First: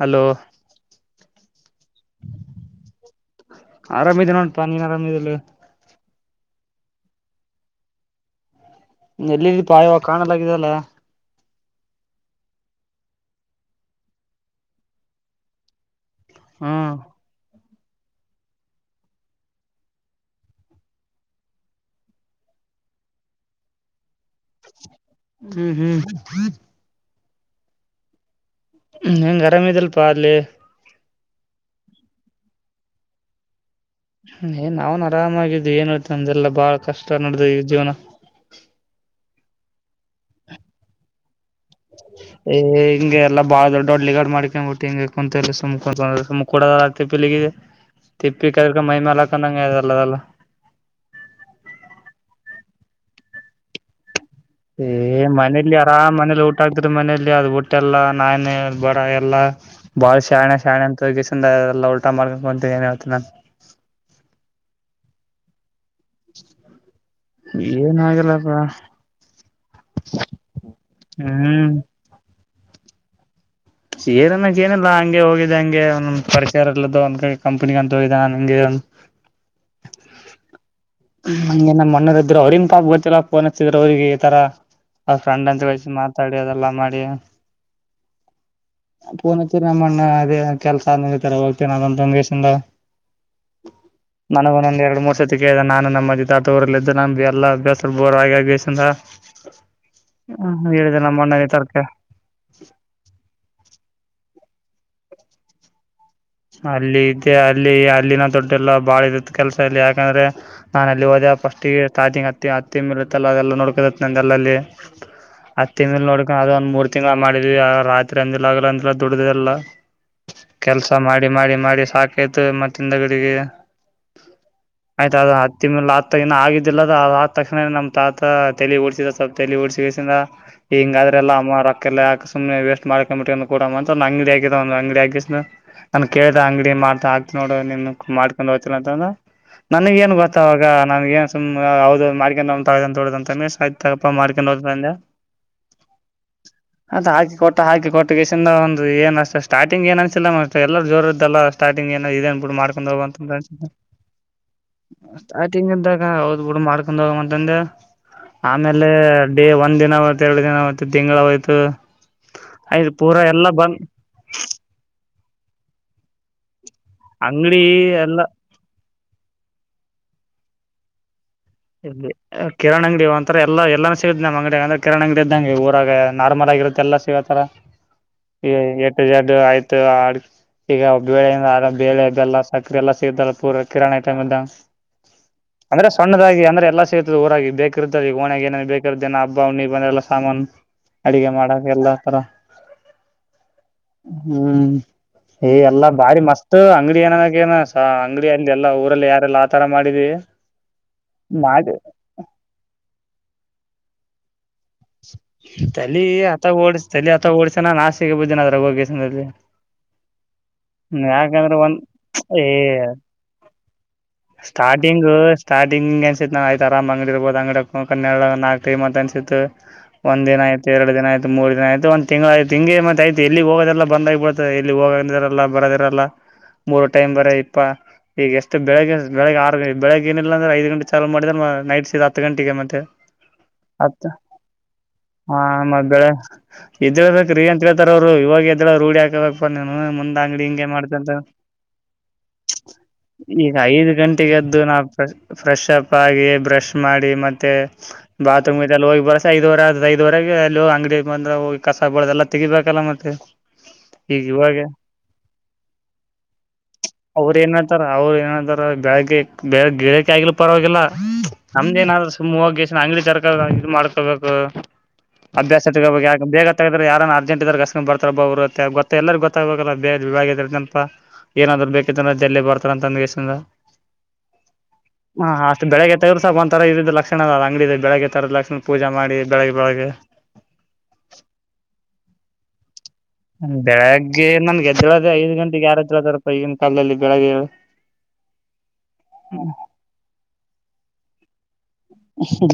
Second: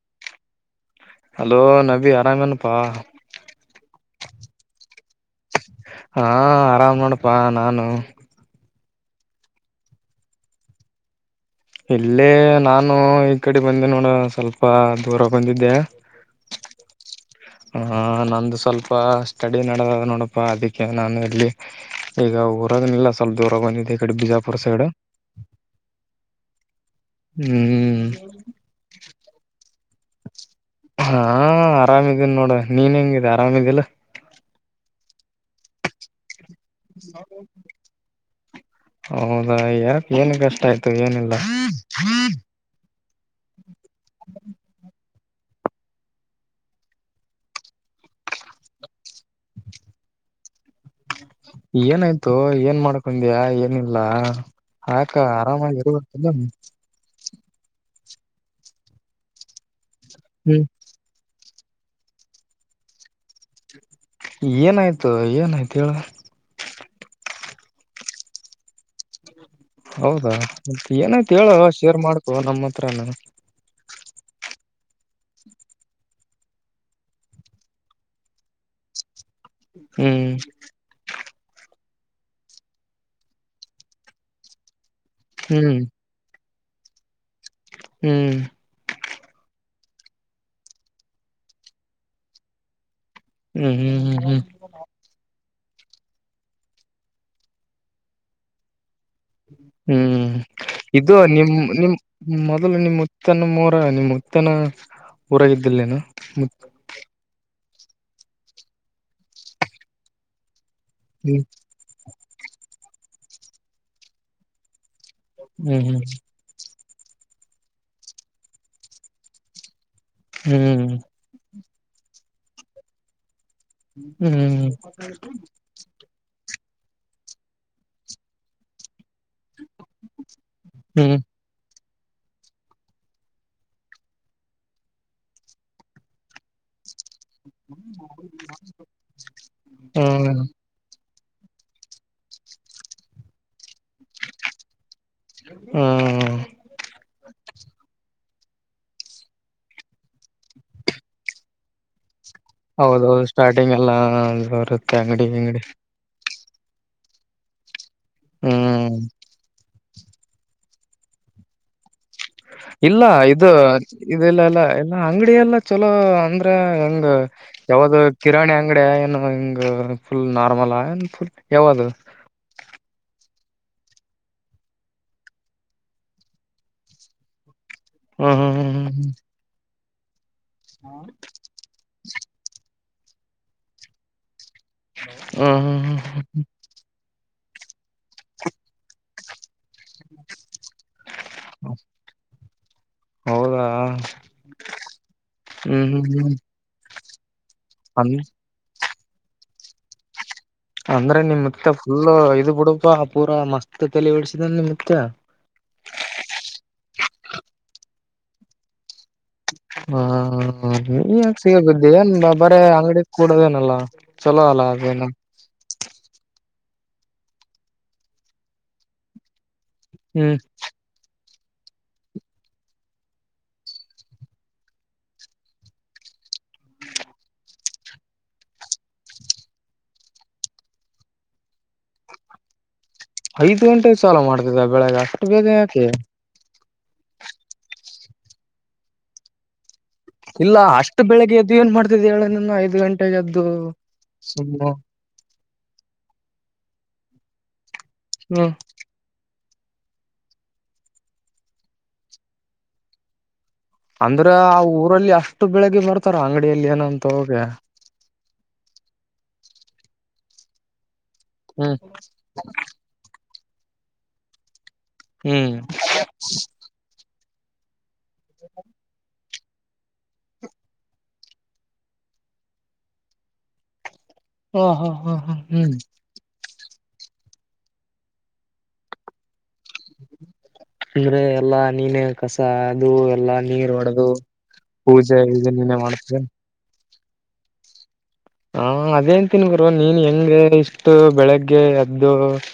Hello hello Nabi ಆರಾಮನಪ್ಪಾ ಆರಾಮಿದೆ ನೋಪಾ ನೀನ್ ಆರಾಮಿದಿಲ್ಲ ಹಾ ಆರಾಮ್ ನೋಡಪ್ಪಾ ನಾನು ಎಲ್ಲಿಪಾ ಈವಾಗ ಕಾಣಲಾಗಿದೆಲ್ಲ ಇಲ್ಲೇ ನಾನು ಈ ಕಡೆ ಬಂದೆ ನೋಡ ಸ್ವಲ್ಪ ದೂರ ಬಂದಿದ್ದೆ ಹ್ಮ ಆಹ ನಂದು ಸ್ವಲ್ಪ ಸ್ಟಡಿ ನಡದ ನೋಡಪ್ಪಾ ಅದಿಕ್ಕೆ ನಾನು ಇಲ್ಲಿ ಈಗ ಊರಾಗನಿಲ್ಲ ಸ್ವಲ್ಪ ದೂರಾಗ ಬಂದಿದ್ದೆ ಈ ಕಡೆ ಬಿಜಾಪು ಹ್ಮ್ ಹ್ಮ್ ಹ್ಮ್ ಹೆಂಗ್ ಆರಾಮ್ ಇದಲ್ಪ ಪಾಲೆ ಹಾ ಆರಾಮಿದೀನಿ ನೋಡ ನೀನ್ ಹೆಂಗಿದೆ ಆರಾಮಿದಿಲ್ಲ ಹ್ಮ್ ಏನ್ ನಾವನ್ ಆರಾಮಾಗಿದ್ ಏನ್ ಹತ ನಮ್ದೆಲ್ಲ ಬಾಳ ಕಷ್ಟ ನಡ್ದ ಈ ಜೀವನ ಅ ಯಾಕೆ ಏನ್ ಕಷ್ಟ ಆಯಿತು ಏನಿಲ್ಲ. [unintelligible] ಹಿಂಗೆ ಎಲ್ಲಾ ಬಾಳ ದೊಡ್ಡ ದೊಡ್ಡ ಲಿಗಾಡ್ ಮಾಡುಕೊಂಡು ಬಿಟ್ಟೀಗಿ. ಕುಂತ ಸುಮಕ ಕು ಸುಮ್ ಕೂಡ ತಿಪ್ಪಿಲಿಗೆ ತಿಪ್ಪಿ ಕದಕ ಮೈ ಮೇಾಲ ಹಾಕೊಂಡಂಗಲ್ಲ ಅದಲ್ಲ. ಏನಾಯಿತು ಏನು ಮಾಡುಕೊಂಡಿಯ ಏನಿಲ್ಲ. ಯಾಕ ಏ ಮನೇಲಿ ಆರಾಮಾಗಿ ಆರಾಮ್ ಇರ್ಬೇಕಲ್ಲ ಮನೇಲಿ ಊಟ ಹಾಕಿದರೆ ಮನೇಲಿ. ಇಲ್ಲಿ ಅದು ಬುಟ್ಟಿ ಎಲ್ಲಾ ನಾಯನ ಬಡ ಎಲ್ಲಾ. ಬಾಳ್ ಶಾಣ ಹ್ಮ್ ಶ್ಯಾಣ ಅಂತ ಸುಮ್ನೆ ಇರು. ಎಲ್ಲ ಊಟ ಮಾಡುಕೊಂಡು ಕುಂತೇ ಏನ್ ಹೇಳುತಿ ಅಂತ. ಏನಾಯಿತು ಏನಾಯಿತು ಹೇಳು. ಏನಾಗಲ್ಲಪ್ಪ. ಹೌದಾ ಏನಾಯಿತು ಹೇಳು ಶೇರ್ ಮಾಡುಕೊ ನಮ್ಮ. [unintelligible] ಏನು ಅಂಗೆ ಏನಿಲ್ಲಾ ಅಂಗೆ ಹೋಗಿದೆ ಅಂಗೆ ಒಂದ ಪರಿರಸರಲ್ಲದು ಒಂದು ಕಡೆ ಕಂಪನಿಗೆ ಅಂತ ಹೋಗಿದ್ದೆ ಅಂಗೆ. ಉಮ್. ನಮಗೆ ನಮ್ಮ ಅಣ್ಣರ ಇದ್ದರು ಅವರಿನ್ ಪಾಪ ಗೊತ್ತಿಲ್ಲ ಫೋನು ಹಚ್ಚಿದರು ಅವರಿಗೆ ಈತರ. ಅವರು ಫ್ರೆಂಡ್ ಹ್ಮ್ [unintelligible] ಮಾತಾಡೋದ. ಎಲ್ಲ ಮಾಡಿಯಾ. ಉಮ್. ಪೋನು ಹಚ್ಚಿರಿ ನಮ್ಮಣ್ಣ ಅದೇ ಕೆಲಸ ಆದ ಮೇಲೆ ಹೋಗುತ್ತೆನೆ ಅದೊಂತೊಂದ್. ಹ್ಮ್ ಹ್ಮ್ [unintelligible] ಹ್ಮ್ ಹ್ಮ್ ನನಗೆ ಒಂದು ಎರಡು ಮೂರು ವರ್ಷ. [unintelligible] ನಾನು ನಮ್ಮ ತಾತ ಊರಲ್ಲಿ ಇದ್ದರೆ ನಾನು ಎಲ್ಲ ಅಭ್ಯಾಸ ಬೋರ್ ಆಗಿ. [unintelligible] ಹ್ಮ್ ಹೇಳಿದೆ ಇದು ನಮ್ಮ ಅಣ್ಣನ್ ಈ ನಿಮ್ ತರ ನಿಮ್ ಮೊದಲು ನಿಮ್ಮುತ್ತನ್ನು ಮೂರು. ನಿಮ್ ಮತ್ತನ ಊರಾಗಿದ್ದಲಯೇನು. ಅಲ್ಲಿ ಇದ್ದೆ. ಅಲ್ಲಿ ಅಲ್ಲಿನ ದುಡ್ಡೆ ಎಲ್ಲ ಬಾಳ ಇತ್ತ ಕೆಲಸದಲ್ಲಿ ಯಾಕೆಂದರೆ. ನಾನು ಅಲ್ಲಿ ಹೋದ ಪೋಸ್ಟ್ ಗೆ ಸ್ಟಾರ್ಟಿಂಗ್ ಹತ್ತ ಹತ್ತ. ಅದೆಲ್ಲ ನೋಡುಕದತಿ ನಂದು ಅಲ್ಲಲ್ಲಿ. ಅತ್ತೆ ಹ್ಮ್ ಮೇಲೆ ನೋಡುಕೊಂಡು ಅದು ಒಂದು ಮೂರ್ತಿ. ತಿಂಗಳ ಮಾಡಿದಿವಿ ರಾತ್ರಿ ಅಂದಿಲ್ಲ ಆಗಲ ಅಂದಾ ದುಡ್ದಲ್ಲ. ಉಮ್. ಮಾಡಿ ಮಾಡಿ ಮಾಡಿ ಸಾಕಿ. ಹೇತವೆ ಮತ್ತು ಇಂದಡಿಗೆ. ಹ್ಮ್. ಇಲ್ಲ ಆದ ತಕ್ಷಣ ನಮ್ಮ ತಾತ ತಲಿ ಓಡಸಿದ ಸ್ವಲ್ ತಲಿ ಓಡಸಿಂದ. ಹ್ಮ್ ಹಿಂಗಾದ್ರೆಲ್ಲಾ ಅಮ್ಮರ. ಲ್ಲಾಕ್, ಸುಮನೆ! ವೇಸ್ಟ್? ಮಾಡಕೊಂಬಿ ಕೂಡಂತ, ಅಂಗಡಿ. ಆಗ ಅಂಗಡಿ ಆಗ? [inaudible] ನಾನ, ಕೇಳ್ದ? ಅಂಗಡಿ ಮಾಡ. [inaudible] ಆಗ್ತ, ನೋಡು. ನಿನ್ ಮಾಡ್ಕೊಂಡ್? ಹೋಗ್ತರ ಅಂತಂದ, ನನಗ ಏನ್ ಹ್ಮ್ ಹ್ಮ್ ಗೊತ್ತಾವಾಗ ನನ್ ಏನ್?.. [unintelligible] ತು, ಯದ್, ಮಾರ್ಕ, ತಗೋಂತ ಆಯ್ತ. ತಗಪ್ಪ ಮಾರ್ಕನ್?.. ಅದ, ಹಾಕಿ. ಕೊಟ್ಟ! ಹಾಗಾಕಿ ಕೊಟ್ಟ? [inaudible] ಒಂದು, ಏನ್, ಅಷ್ಟ, ಸ್ಟಾರ್ಟಿಂಗ್. ಏನ್ ಅನ್ಸಿಲ್ಲ? [inaudible] ಎಲ್ಲರ, ಜೋರದ್ದಲ್ಲ, ಸ್ಟಾರ್ಟಿಂಗ. ಏನ ಇದ? [inaudible] ಹೌದೌದು, ಸ್ಟಾರ್ಟಿಂಗ್, ಎಲ್ಲ ಬರುತ್ತೆ ಅಂಗಡಿಂಗಡಿ? [inaudible] ಕೂಡ, ಮಾಡ್ಕೊಂಡ್! ಹೋಗಂತಂದೆ?. [inaudible] ಆಮೇಲೆ, ಹ್ಮ್ ಡೇ ಒಂದ ದಿನವ? [inaudible] ಮತ್ತೆರಡು, ದಿನ. ಮತ್ತೆ ತಿಂಗಳ ಹೋಯ್ತು? [inaudible] ಆಯ್ತು ಇಲ್ಲ, ಪೂರಾ ಎಲ್ಲಾ ಇದು, ಬಂದ್ ಇದೆಲ್ಲ ಎಲ್ಲ ಎಲ್ಲ? [inaudible] ಅಂಗಡಿಯ, ಎಲ್ಲ ಚಲೋ ಅಂದ್ರೆ? [inaudible] ಹಿಂಗ, ಅಂಗಡಿ ಯಾವ್ದ ಎಲ್ಲಾ ಕಿರಾಣಿ, ಅಂಗಡ ಏನು ಹಿಂಗ? [inaudible] Full, normal ಆುಲೂ? [inaudible] ಇಲ್ಲಿ, ಕಿರಣ್. ಅಂಗಡಿಂತ? [inaudible] ಆರ, ಎಲ್ಲ, ಎಲ್ಲೂ, ಸಿಗುತ್ತೆ. ನಮ್ಮ ಅಂಗಡ ಅ್ರ ಕರಣ, ಅಂಗಡ ಇದ್ದಂಗೆ. ಊರಾಗ ನಾರ್ಮಲ್ ಆಗಿರುತ್ತ ಎಲ್ಲ ಸಿಗತರ? ಹ್ಮ್ [unintelligible] ಹ್ಮ್ ಎಟ್ಟು, ಎಡ್ಡು ಆಯ್ತು? [inaudible] ತ್ತ, ಆಡೂ? [inaudible] ಈಗ, ಒಬ್ಬೇಳೆಯಿಂದ, ಆದ ಬೇಳೆ, ಅದೆಲ್ಲ? [inaudible] ಕರೆಲ್ಲ, ಸಿಗತಲ್ಲ, ಪೂರ, ಕಿರಾಣೆ! ಟೈಮದ್ದಗೆ? [unintelligible] ಹ್ಮ್, ಹ್ಮ್? ಹ್ಮ್, ಹ್ಮ್! ಹ್ಮ. [inaudible] ಊರದ, ಊರಾಗಿ, ಬೇಕಿರು. ಒಣಾಗ! ಏನೇ ಬೇಕಿರ್? ಹಬ್ಬ ನೀವು.. [unintelligible] ಲ್ಲ, ಸ. ಅಡ ಮಾಡ ಎಲ್ಲ ತರ. ಹೌದಾ ಹ್ಮ ಹ್ಮ್ ಎಲ್ಲಾ ಹ್ಮ್ ಬಾರಿ ಹ್ಮ್ ಮಸ್ತ್, ಅಂಗಡಿ ಏನ ಅಂಗ ಅನ್ ಅಲ್ಲಿಲ್ಲ? [unintelligible] ಯಾರೆಲ್ಲ, ಆತರ ಮಾಡಿದವಿ?. [inaudible] ಅಂದ್ರೆ, ನಿಮ್ ಮತ್ತೆ ಫುಲ್! ಇ ಬಿುಡುಪ ಪೂರಾ ಮಸ್ತ್? [inaudible] ತಲೆ ಓಡಿಸು? [inaudible] ತಲ್ಲಿ, ಅತ, ಓಡಿಶ್? [inaudible] ಚಲಿ, ಅಥವಾ ಓಡ್ಸಣ ನಾಶಿಗೆ, ಬುದಿನದ್ರಾಗ ಹೋಗಿ? [unintelligible] ಹಾ.. [inaudible] ಹ, ನೀ! ಸಿಗ ಯಾಕಂದ್ರೆ ಒಂದ್ ಬಿದ್ದಿ. ಏನ್ ಏ ಬರ ಅಂಗಡಿ ಕೂಡೋದೇನಲ್ಲ? ಚಲೋ ಅಲ್ಲ ಅದೇನ.? [unintelligible] ಜರಾಮ್! ಅಂಗಡಿರ್ಬೋದು, ಅಂಗಡ. ಕ. ನಾಕ, ಟೈಮ ಅಂತ ಅನ್ಸತತ್ತು? [inaudible] ಒಂದ್, ಹ್ಮ್ ದಿನ, ಆಯ್ತು. ಎರಡು, ದಿನ, ಆಯ್ತು. [inaudible] ಮೂರು ದಿನ ಆಯತು. ಒಂದು, ತಿಂಗಳಾಯಿತು ಮತ್ತ ಆಯಿತು? ಎಲ್ಲಿ ಹೋಗೋದೆಲ್ಲ ಬಂದ ಆ್ಬಿಡ್ತ ಎಲ್ಲಿ ಹೋಗ? [unintelligible] ಲ್ಲ ಬರದಿರಲ್ಲ ಮೂರು ಟೈಮ್ ಬರ ಇಪ್ಪ ಈಗ ಎಷ್ಟು ಬೆಳಿಗ್ಗೆ ಬೆಳಗ್ಗೆ ಆರುಂಟ ಬೆಳಗ್ ಏನಿಲ್ಲ ಅಂದ್ರೆ ಐದು ಗಂಟೆ ಚಾಲ ಮಾಡಿದ್ರ ನೈಟ್ ಸ ಹತ್ತು ಗಂಟೆಗೆ ಮತ್ತೆ ಐದ ಗಂಟೆಗೆ ಮತ್ತ ಸಾಲ ಮಾಡ್ತಿದ್ದ ಬೆಳಗ್ಗೆ ಅಷ್ಟು ಬೇಗ ಯಾಕೆ ಎದ್ದೇಳ್ಬೇಕ ರೀ ಅಂತ ಹೇಳ್ತಾರ ಅವ್ರು ಇವಾಗ ಎದ್ದಳ ರೂಡಿ ಹಾಕಬೇಕ ಇಲ್ಲ ಅಷ್ಟು ಬೆಳಿಗ್ಗೆ ಎದ್ದು ಏನ್ ಮಾಡ್ತಿದ್ದ ಹೇಳ ನನ್ನ ಐದ್ ಗಂಟೆಗೆ ಎದ್ದು ಸುಮ್ಮು ಫ್ರೆಶ್ಪ್ ಆಗಿ ಬ್ರಷ್ ಮಾಡಿ ಮತ್ತೆ ಹ್ಮ್ ಬಾತ್ರೂಮ್ ಇದೆಲ್ಲ ಹೋಗಿ ಬರ ಐದುವರೆ ಆದ ಐದುವರೆಗೆ ಅಲ್ಲಿ ಅಂಗಡಿ ಬಂದ್ರ ಹೋಗಿ ಕಸಗ್ ಬಳದೆ ಎಲ್ಲಾ ತಗಿಬೇಕಲ್ಲ ಮತ್ತೆ ಈಗ ಅಂದ್ರ ಇವಾಗ ಆ ಊರ ಲ್ಲಿ ಅಷ್ಟು ಬೆಳಿಗ್ಗೆ ಬರ್ತಾರ ಅಂಗಡಿಯಲ್ಲಿ ಏನಂತ ಅವ್ರ ಹೋಗೆ ಏನ್ತಾರ ಅವ್ರ ಏನ್ತಾರ ಬೆಳಗ್ಗೆ ಗಿರಾಕಿ ಆಗಿಲ್ಲ ಪರವಾಗಿಲ್ಲ ಹ್ಮ್ ನಮ್ದೇನ್ರರು ಸುಮ್ಮ್ ಹೋಗ ಅಂಗಡಿ ತರ ಇದು ಮಾಡ್ಕೊಬೇಕು ಹ್ಮ್ ಅಭ್ಯಾಸ ಬೇಗ ತಗದ್ರೆ ಯಾರ [unintelligible] ಬರ್ತಾರ ಬರುತ್ತ ಗೊ ಎಲ್ಲರ ಗೊ ತಬೇಕಲ ೇ ವಿಭಾಗನಪಾ ಏನಾದ್ರು ಬೇಕತ್ತಂದ್ರ ಜಲ್ಲಿ ಬರ್ತಾರ ಅಂತ ಅಂದಿಂದ ಹೆಸಿಂದ ಹ ಹ ಹ ಹಾ ಅಷ್ಟು ಹ್ಮ್ ಬೆಳಗ್ಗೆತ್ತದ್ರರು ಸ್ವಲ್ಪ ಒಂಥರಾ ಇದ ಲಕ್ಷಣ ಅಂಗಡ ಬೆಳಗ್ಗೆ ತರದ ಲಕ್ಷಣ ಪೂಜ ಮಾಡಿ ಬೆಳಗ್ಗೆ ಬೆಳಗ್ಗೆ ಅಂದ್ರೆ ಎಲ್ಲಾ ನೀನ ಕಸ ಅದು ಎಲ್ಲಾ ನೀರ್ ಹೊಡೆದು ಬೆಳಿಗ್ಗೆ ನನ್ಗೆದ್ರದೆ ಪೂಜೆ ಐದ ಇದು ಗಂಟೆಗೆ ನೀನೇ ಯಾರಾದ್ರು ಮಾಡ್ತದೆ ಅದಾರಪ್ಪ ಈಗನ್ ಕಾಲಲ್ಲಿ ಬೆಳಗೆ ಹಾ ಅದೇನ್ ತಿನ್ಗರು ನೀನ್ ಹೆಂಗೆ ಇಷ್ಟು ಬೆಳಗ್ಗೆ ಕೆಳ ಹ್ಮ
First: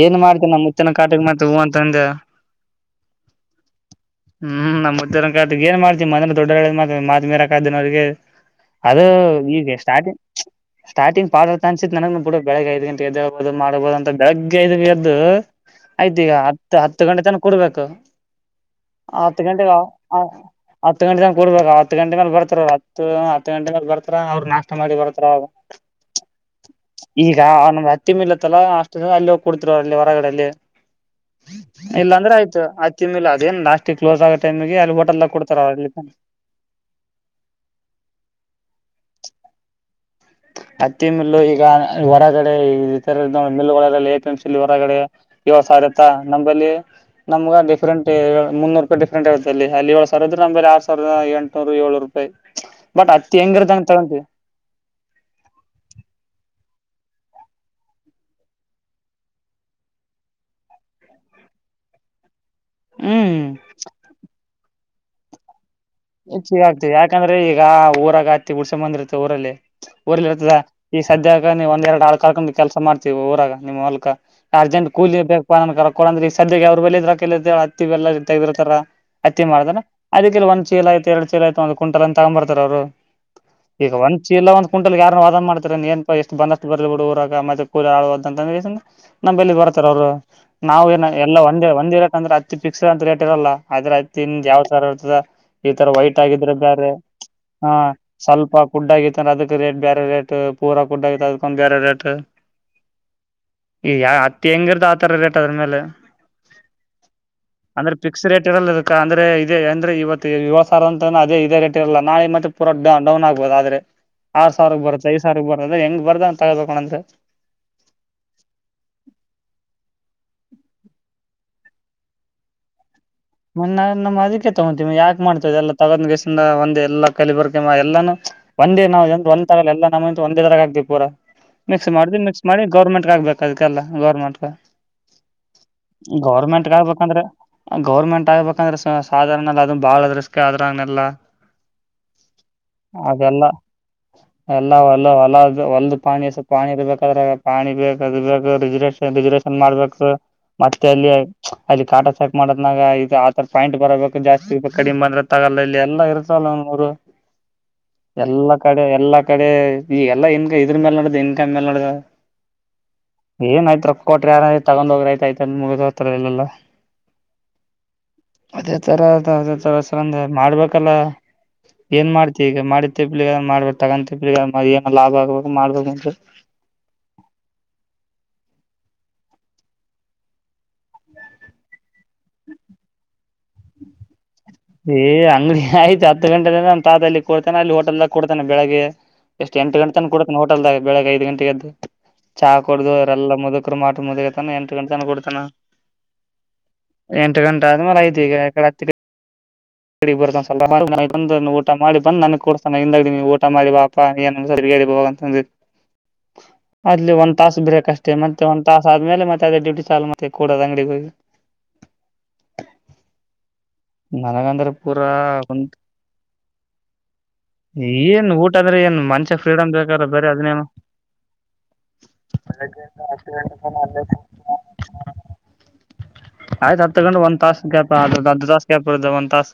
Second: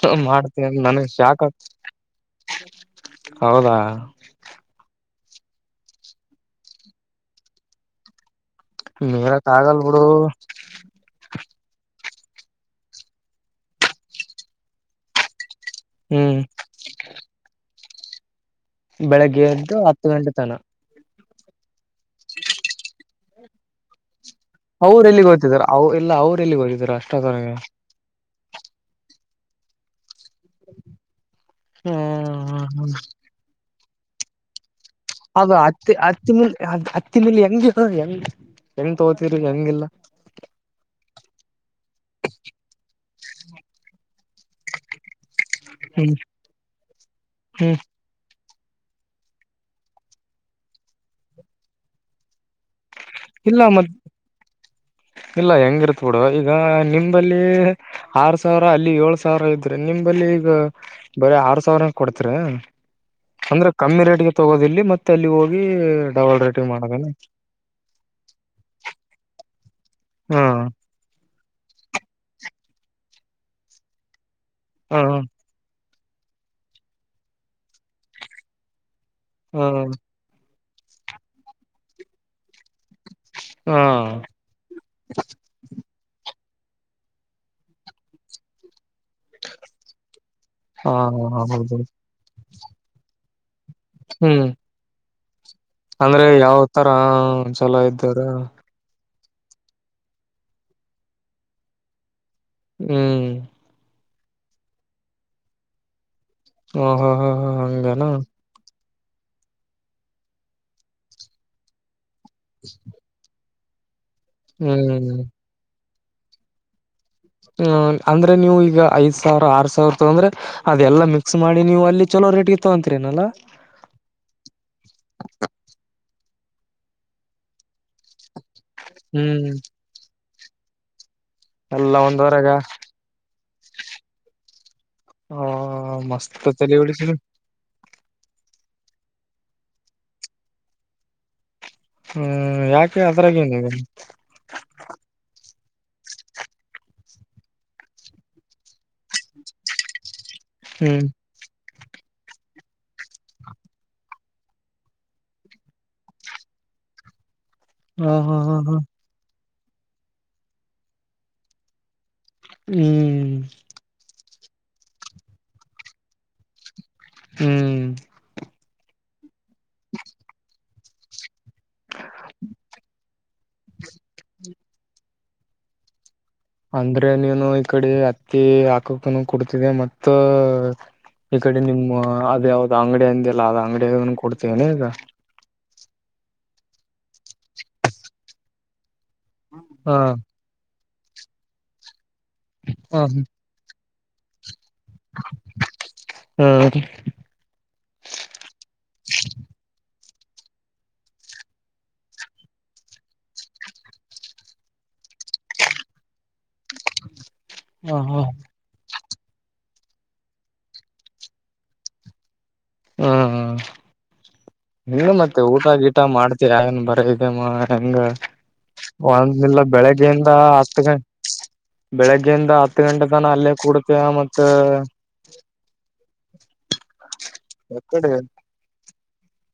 ಏನ್ ಮಾಡ್ತ ನಮ ಮುುತ್ತಿನ ನನಗ್ ಕಾಟಗ ಶಾಕ್ ಮಾಡ ಹೂ ಆಗ್ತ ಅಂತ ಅಂದೆ ಹೌದಾ ಹ್ಮ್ ನ ಏನ್ ಮಾಡ್ತಿ ಮೊೆ ದೊಡ್ಡ್ ಮಾತ್ ಮೀರಾಕ್ದವ್ರಿಗೆ ಅದು ಮೀರಕ್ ಈಗ ಆಗಲ್ ಬಿಡು ಸ್ಟಾರ್ಟಿಂಗ್ ಸ್ಟಾರ್ಟಿಂಗ್ ಪಾತ್ರ ಅನ್ಸತ್ ನನ ಕೂಡ ಬೆಳಗ್ ಐದು ಗಟೆ ಬೋದು ಮಾಡ್ಬೋದು ಅಂತ ಬೆಳಗ್ಗೆ ಐದು ಎದ್ದು ಆಯ್ತು ಈಗ ಹ್ಮ್ ಹತ್ತು ಹತ್ತು ಗಂಟೆ ತನ ಕೊಡ್ಬೇಕು ಹತ್ತು ಬೆಳಗ್ಗೆ ಗಂಟೆ ಎದ್ದು ಹತ್ತು ಗಂಟೆ ತನ ಹತ್ತು ಗಂಟೆ ತ ಕೊಡಡ್ಬೇಕ ಹತ್ತು ಗಂೆ ಮೇಲೆ ಬರ್ತಾರ ಅವ ಹತ್ತು ಹತ್ತು ಗಂಟೆ ಮೇಲೆ ಬರ್ತ ಅವ್ರ ಎಲ್ಲಿ ಗೊತ್ತಿದಾರ ಅವ ಎಲ್ಲ ಅವ್ರ ಎಲ್ಲಿ ಗೊತ್ತಿದಾರ ಅಷ್ಟೊ ತರಗೆ ಲ್ಲ ಅಷ್ಟ ಅಲ್ಲಿ ಹೋಗಿಡ್ತಿರು ಅಲ್ಲಿ ಹೊರಗಡೆ ಇಲ್ಲಾಂದ್ರೆ ಆಯ್ತು ಆ ಹ್ಮ್ ತಿ ಮೇಲೆ ಅದೇನ್ ನಾಷ್ಟ ಟಿ ಕ್ಲೋಸ್ ಆಗುತ್ತೆ ಆನ್ಮೇಗೆ ಅಲ್ ವೋಟ್ ಅದು ಅತ್ತಿ ಅತ್ತಿಮ ಅತ್ತಿಮಲ್ ಹೆಂಗ ಹೆಂಗ. ಹತ್ತಿ ಮಿಲ್ಲು ಈಗ ಹೊರಗಡೆ ಇತರದು ಮಿಲ್ಗಳ ಎ ಪಿ ಎಂ ಸಿ ಹೊರಗಡೆ. ಇವ ಸಾರತಾ ಹ್ಮ್ ನಂಬಲ್ಲಿ ನಮ್ಗ ಡಿಫ್ರೆಂಟ್ ಮುನ್ನೂರ್ ರೂಪಾಯಿ ಡಿಫ್ರಂಟ್ ಆಗುತಲ್ಲಿ ಅಲ್ಲಿ ಯೊಳ್ ಸಾವ್ರದ್ರ ನಮ್ಗ್ ಬರಿ ಆರ್ ಸಾವ್ರದ ಎಂಟ್ನೂರು ಏಳ್ನುರ್ ರೂಪಾಯಿ. ಬಟ್ ಹತ್ತಿ ಹೆಂಗ್ ಇಲ್ಲ ಇರದ್ ಮತ್ ತಳಂದಿ. ಇಲ್ಲ ಹೆಂಗಿರ್ತ್ ಬಿಡು ಈಗ ನಿಂಬಲ್ಲಿ ಆರ್ ಸಾವ್ರ ಅಲ್ಲಿ ಏಳ್ ಸಾವ್ರ ಇದ್ರೆ ನಿಂಬಲ್ಲಿ ಈಗ ಬರೀ ಆರ್ ಸಾವ್ರ ಕೊಡ್ತರ. ಹ್ಮ್ ಅಂದ್ರೆ ಕಮ್ಮಿ ರೇಟ್ಗೆ ತಗೋದಿಲ್ ದೆ ಮತ್ತೆ ಅಲ್ಲಿ ಹೋಗಿ. ಡಬಲ್ ಹೆಚ್ಗೆ ರೇಟಿಂಗ್ ಆಗ್ತಿವ್ ಮಾಡದೇನ ಯಾಕಂದ್ರೆ ಈಗ ಒ ಇವಾಗ್ ಹತ್ತಿ ಉಡ್ಸ ಬಂದಿರ್ತ್ತ ಊರಲ್ಲಿ. ಊರ್ಲ್ಲಿ ಹಾ ಇರ್ತದ ಈ ಸದ್ಯ ಈಗ ನೀವು ಒಂದೆರ್ಡು ಆಳಕ್ ಕರ್ಕೊಂಡು ಕೆಲ್ಸ ಮಾಡ್ತೀವ್ ಊರಾಗ ನಿಮ್ ಹೊಲ್ಕ. ಅರ್ಜೆಂಟ್ ಹಾ ಕೂಲಿ ಬೇಕ್ಪ ನನ್ ಕೊಡಂದ್ರಿ ಸಾಧ್ಯ ಅವ್ರ ಬೆಲಿ ರೋಕ್ ಎಲಿದ್ ಹೇಳ್ ಹತ್ತಿವೆಲ್ಲ ಇರ್ತದ. ಹತ್ತಿ ಹಾ ಮಾಡ್ದಾನ ಅದಕ್ಕೆಲ್ಲ ಒಂದ್ ಚೀಲ ಆಯ್ತು ಎರ್ಡ್ ಚೀಲ ಆಯ್ತು ಒಂದು ಕುಂಟಲ್ ಅಂತ ತಗೊಂಡ್ ಬರ್ತರ ಅವ್ರು. ಹಾ ಈಗ ಒಂದ್ ಚೀಲ ಒಂದ್ ಕುಂಟಲ್ ಯಾರ ವಾದನ್ ಮಾಡ್ತೀರ ಏನ್ ಎಷ್ಟು ಬಂದಷ್ಟ್ ಬರ್ಲಿ ಬಿಡು ಊರಾಗ ಮತ್ತೆ ಕೂಲಿ ಆಳುವದ ಅಂತ ನಂಬಲ್ಲಿ ಬರ್ತರ ಅವ್ರು. ನಾವ್ ಹಾ ಏನ ಎಲ್ಲ ಹಾ ಒಂದೇ ಹೌದು ಒಂದಿರ ಕಂದ್ರೆ ದಿ ಪಿಕ್ಸಡ್ ಅಂತ ರೇಟಿರಲ್ಲ. ಆದ್ರದ್ ಹ್ಮ್ ಇಂದ್ ಯಾವ್ ತರ ಇರ್ತದ. ಈ ತರ ವೈಟ್ ಅಂದ್ರೆ ಆಗಿದ್ರರೆ ಯಾವ ತರ ಬ್ಯಾರೆ ಹ ಚಲೋ ಇದ್ದಾರ ಸ್ವಲ್ಪ ಕುಡ್ ಆಗಿದ್ ತರ್ ಅದಕ್ ರೇಟ್ ಬ್ಯಾರೆ ರೇಟ ಪೂರ ಕುಡ್ಡ ಆ ಅದಕೊಂದ್ ಬ್ಯಾರೆ ರೇಟ. ಹ್ಮ್ ಈಗ ಅತ್ತಿ ಹೆಂಗಿರ್ತಾ ಆತರ ರೇಟ್ ಅದ್ರ ಮೇಲೆ. ಒ ಹ ಹ ಹಾ ಹಂಗೆನಾ. ಕ ಅಂದ್ರೆ ಇದೆ ಅಂದ್ರೆ ಇವತ್ ದೆ ವಿವಸರ್ ಅಂತ ಅದೆ ಇದೇ ರೇಟ್ ಇರಲ್ಲ. ನಾಳೆ ಮತ್ತೆ ಪೂರಾ ಡೌನ್ ಆಗ್ಬೊದ್ ಆದ್ರೆ. [inaudible] ಆರ್ ಸಾವ್ರಕ್ ಬರುತ್ತೆ ಐದ್ ಹ್ಮ್ ಸಾವ್ರಕ್ ಬರದ ಹೆಂಗ್ ಬರ್ದ ಅಂತ್ ತಗಂಬೇಕ್ ಮತ್ತೆ. ಹ್ಮ ಅಂದ್ರೆ ನೀವು ಈಗ ಐದ್ ಸಾವ್ರ ಆರ್ ಸಾವ್ರ ತಂದ್ರೆ ಅದೆಲ್ಲಾ ಮಿಕ್ಸ್ ಮಾಡಿ ನೀವು ಅಲ್ಲಿ ಚಲೋ ರೇಟ್ಗೆ ತಗಂತೀ ಮೊನ್ನೇ ನಮ್ಮ ಅದಕ್ಕೆ ತಗೊತೀವಿ ಯಾಕ ಮಾಡ್ತದೆಲ್ಲ ತಗೊಂಡ ಒಂದ್ ಒಂದೇ ನಾವು ಏನರ ಒಂದು ಹ್ಮ್ ತಗೊಂಡ್ವಿ ಅಂದ್ರೆ ಒಂದೇ ದಾರಾಗ್ತೀವಿ ಪೂರ ಮಿಕ್ಸ್ ಎಲ್ಲ ಮಾಡ್ದು ಮಿಕ್ಸ್ ಒಂದ್ವರಾಗ ಮಾಡಿ ಗೌರ್ಮೆಂಟ್ ಆಗ್ಬೇಕದಕ್ಕೆಲ್ಲ ಗೌರ್ಮೆಂಟ್ ಹ ಮಸ್ತ್ ಗೌರ್ಮೆಂಟ್ಗ ತಲೆ ಹೊಡಿಸಿರಿ ಆಗ್ಬೇಕಂದ್ರೆ ಟಬೇಕಂದ್ರೆ ಸಾಧಾರಣಲ್ಲ ಅದ ಬಾಳ ಅದ್ರ ಅದ್ರಂಗ್ನೆಲ್ಲ ಹ್ಮ್ ಯಾಕೆ ಅದ್ರಾಗ ಅದೆಲ್ಲ ಏನಿದೆ ಎಲ್ಲ ಹೊಲ ಹೊಲ ಒಲ್ ಪಾಣಿಷ್ಟ ಪಾಣಿ ಇರ್ಬೇಕಾದ್ರೆ ಪಾಣಿ ಬೇಕಕ್ ಅದು ಬೇಕ ರಜರ್ಷನ್ ರಿಸರ್ವೇಷನ್ ಮಾಡ್ಬೇಕ ಮತ್ತೆ ಹ್ಮ್ ಅಲ್ಲಿ ಅಲ್ಲಿ ಕಾಟ ಚೆಕ್ ಮಾಡ ನಾಗ ಇದು ಆತರ ಪಾಯಿಂಟ್ ಬರಬೇಕು ಜಾಸ್ತಿ ಇ ಕಡಿಮೆ ಬಂದ್ರ ತಗಲ್ಲ ಇಲ್ಲಿ ಎಲ್ಲಾ ಇರುತ್ತಲ್ಲ ಒರು ಹ ಹಾ ಎಲ್ಲ ಹಾ ಹಾ ಕಡೆ ಎಲ್ಲಾ ಈ ಕಡೆ ಈ ಎಲ್ಲಾ ಇಂಗ ಇದ್ರ ಮೇಲೆ ನಡ್ದ ಇನ್ ಕಮ ಮೇಲೆ ನಡ್ದ ಹ್ಮ್ ತಗೊಂಡ ಹೋಗ್ರ ಆಯತ ಆಯತ ಮುಗಿದೋತ ಇಲ್ಲೆಲ್ಲ ಹ್ಮ್ ಅದೇತರ ಸರಂದ ಮಾಡ್ಬೇಕಲ್ಲ ಏನ್ ಮಾಡ್ತಿ ಈಗ ಮಾಡಿ ತಿಪ್ಲಿಗಿ ಮಾಡ್ಬೇಕ ತಗೊಂಡ ತಿಪ್ಲಿಗಿ ಏನು ಲಾಭ ಆಗವಲ್ಲದು ಮಾಡ್ಬೇಕುಂತ ಅಂದ್ರೆ ನೀನು ಈ ಕಡೆ ಹತ್ತಿ ಹಾಕಕ್ಕ ಕೊಡ್ತಿದೆ ಮತ್ತ ಈ ಕಡೆ ನಿಮ್ಮ ಅದ ಯಾವ್ದ್ ಅಂಗಡಿ ಅಂದಿಲ್ಲ ಅದ್ ಅಂಗಡಿಯ ಕೊಡ್ತ ಏ ಅಂಗಡಿ ಆಯ್ತು ಹತ್ತು ಗಂಟೆದ ನಾನ ತತಲ್ಲಿ ಕೊಡ್ತೇನೆ ಅಲ್ಲಿ ಹೋಟೆಲ್ದಾಗ ಕೊಡ್ತೇನೆ ಬೆಳಗ್ಗೆ ಎಷ್ಟು ಎಂಟ ಹ ಗಂಟ ತನ ಕೊಡ್ತಾನ ಹೋಟೆಲ್ ದಾಗ ಬೆಳಗ್ ಐದು ಗಂಟೆಗೆದ್ದು ಚಾ ಕುಡ್ದ ಹ ಹ್ಮ್ ಅವರೆಲ್ಲಾ ಮುದುಕರು ಮಾಡ [unintelligible] ಮುದಲತಾನ ಎಂಟು ಗಂಟೆ ತನ ಕೂಡ್ತಾನ ಎಂಟು ಗಂಟ ಅದ ಮ್ಯಾಲ ಆಯ್ತು ಈಗ ಎಡೆ [unintelligible] [inaudible] ತಸ್ ಬ್ರೇಕ್ ಹ ಅಷ್ಟೇ ಹ ಮತ್ತೆ ಒಂದ ತ ಮೇಲೆ ಮತ್ತೆ ಅದೇ ಡ್ಯೂಟ ಚಾಲ ಮತ್ತೆ ಕೂಡೋದ ಅಂಗಡಿಗೆ ಹೋಗ ಹ್ಮ್ ನನಗಂದ್ರಿ ಇನ್ನು ಮತ್ತೆ ಊಟ ಗೀಟ ಮಾಡ ಮತ್ತ ಯನ್ ಬರ ಅಮ್ಮ ಹೆಂಗ ಏನ್ ಊಟ ಅಂದ್ರೆ ಏನ್ ಮನುಷ್ಯ ಒಂದ ಇಲ್ಲ ಫ್ರೀಡಮ್ ಬೇಕಾರ ಬೇರೆ ಬೆಳಿಗ್ಗೆಯಿಂದ ಅದನ್ನೇನು ಹತ್ತು ಗಂಟೆ ಬೆಳಗ್ಗೆಯಿಂದ ಹತ್ತು ಬೆಳಗ್ಗೆಯಿಂದ ಗಂಟೆ ಹತ್ತು ತನ ಅಲ್ಲೇ ಗಂಟೆ ಕೂಡತೇಯ ಮತ್ತ ಆಯ್ತು ಹತ್ತು ಗಂಟೆ ಒಂದ ತಾಸ ಯಕಡೆ ಕದು ತಾಸ ಕಡೆಡತ ತಾಸ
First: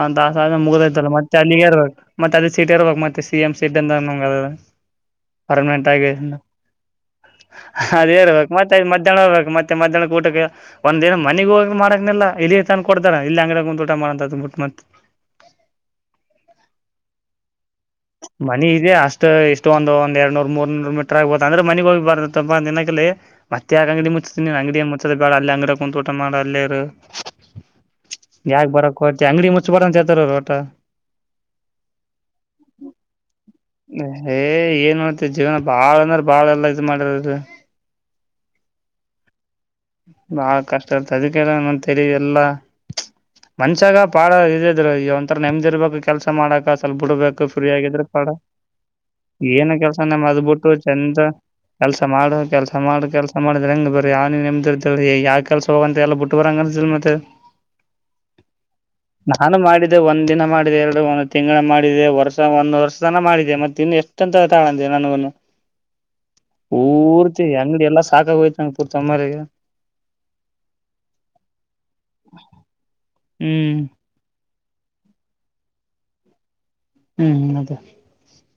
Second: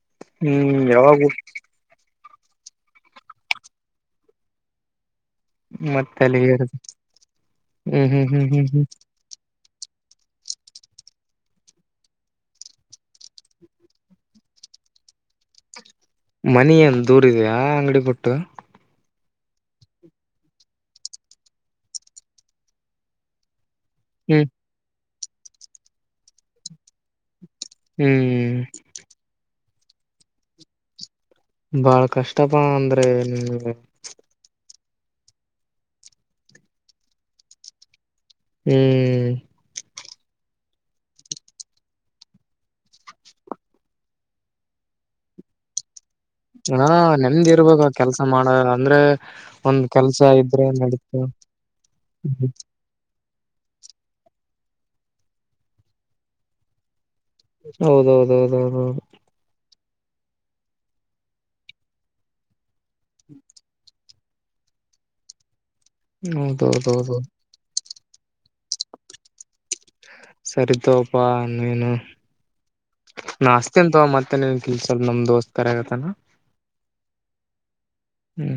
ಒಂದ್ ಆಸೆ ಹ್ಮ್ ಮುಗ್ದೊತ್ಲ ಯಾವಾಗ ಮತ್ ಇರ್ಬೇಕ ಮತ್ತೆ ಅದೇ ಸೀಟ್ ಇರ್ಬೇಕಕ್ ಮತ್ತೆ ಸಿ ಎಂ ಸೀಟ್ ಅ ನಂಗ ಪರ್ಮನೆಂಟ್ ಆಗಿ ಮತ್ತೆ ಅಲ್ಲಿಗೆ ಹ್ಮ್ ಹ್ಮ್ ಹ್ಮ್ ಅದೇರ್ಬೇಕು ಹ್ಮ್ ಹ್ಮ್ ಮತ್ತೆದು ಮಧ್ಯಾಹ್ನ ಹೋಗಬೇಕು ಮತ್ತೆ ಮಧ್ಯಾಹ್ನ ಊಟಕ್ಕೆ ಒಂದ್ ದಿನ ಮನಿಗ್ ಹೋಗ ಮಾಡಕನಿಲ್ಲ ಇಲ್ಲಿ ತನ್ ಕೊಡ್ದಾರ ಇಲ್ಲಿ ಅಂಗಡ ಒಂದ್ ಊಟ ಮಾಡಂತ ಮುಟ್ಟ ಮತ್ತ ಮನಿಯನ್ ದೂರಿದೆ ಮನ ಇದೆ ಅಷ್ಟ ಷ್ಟ ಇಷ್ಟ ಒಂದ ಒಂದ ಎರಡ್ ನೂರ್ ಮೂರ್ ನೂರ್ ಮೀಟರ್ ಆಗ್ಬಹು ಅಂದ್ರೆ ಮನೆ ಹೋಗಿ ಬರ್ ದಿನಕ ಮತ್ತೆ ಅಂಗಡಿ ಮು ಹ್ಮ್ ಅಂಗಡಿಯ ಬೇಡ ಅಲ್ಲಲ್ಲಿ ಅಂಗಡ ಕುಂತ ಊಟ ಮಾಡ ಅಲ್ಲೇರು ಹ್ಮ್ ಯಾಕ ಬರಕ್ ಕೊತಿ ಅಂಗಡಿ ಮತ್ತ ಪಠತಾರ ಹೊಊಟ [unintelligible] ಬಾಳ ಕಷ್ಟ ಇತ್ತಪ ಅಂದ್ರೆ ನಿಮ್ಗೆ ತ್ತ ಜೀವನ ಬಾಳಂದ್ರ ಬಾಳ ಎಲ್ಲಾ ಇ್ ಮಾಡಿರದು ಹ್ಮ್ ಬಾ ಕಷ್ಟ ಇತ ಅದಕ್ಕೆಲ್ಲ ನ ತರಿ ಎಲ್ಲಾ ಮಂಷಾಗ ಪಾಡ ಇದ ಇದ್ರ ಈ ಒಂಥರ ನೆಮ್ದಿರ್ಬೇಕಕ್ ಕೆಲಸ ಮಾಡಕ ಹಾ ಸಲ್ ಬಿಡ್ಬೇಕು ನೆಮ್ದಿ ಫ ಇರ್ಬೇಕ ಆಗಿದ್ರೆ ಕೆಲ್ಸ ಪಡ ಮಾಡ ಅಂದ್ರೆ ಏನು ಒಂದ್ ಕೆಲ್ಸಾನ ಕೆಲ್ಸ ಇದ್ರೆ ಮದಬಿಟ್ಟು ನಡೀತು ಚಂದ ಕೆಲ್ಸ ಮಾಡ ಕೆಲ್ಸ ಮಾಡ ಕೆಲ್ಸ ಮಾಡ್ರ ಹೆಂಗ ಬರ್ರ ಯಾವ ನಮ್ದಿರ್ದಲ್ರಿ ಯಾವ ಕೆಲ್ಸ ಹೋಗಂತ ಎಲ್ಲ ಬಿಟ್ಟ ಬರಂಗನ್ಲ್ ಮತ್ತೆ ಹೌದೌದ ಹೌದೌದೌದು ಇ ಒಂದ್ ದಿನ ಮಾಡಿದೆ ಎರಡು ಒಂದು ತಿಂಗಳು ಮಾಡಿದೆ ವರ್ಷ ಒಂದು ವರ್ಷ ತನ ಮಾಡಿದೆ ಮತ್ತೆ ಇನ್ನು ಎಷ್ಟ ಅಂತ ತಾಳಂದೆ ನನಗನ್ನು ಹೌದೌದ ಹೌದುದು ಸಾಕಾಗವತ್ತು ಅದು ಹೋಯಿತು ಸರಿ ತಪ್ಪೇನು ನಾ ಹ್ಮ್ ಅಷ್ಟತಂತ ಮತ್ತೆ ನೀನ್ ಸ ನಮದೋಸ್ತ ಕರೆತ ನ ಹ್ಮ್ ಅದೇ ಹ್ಮ್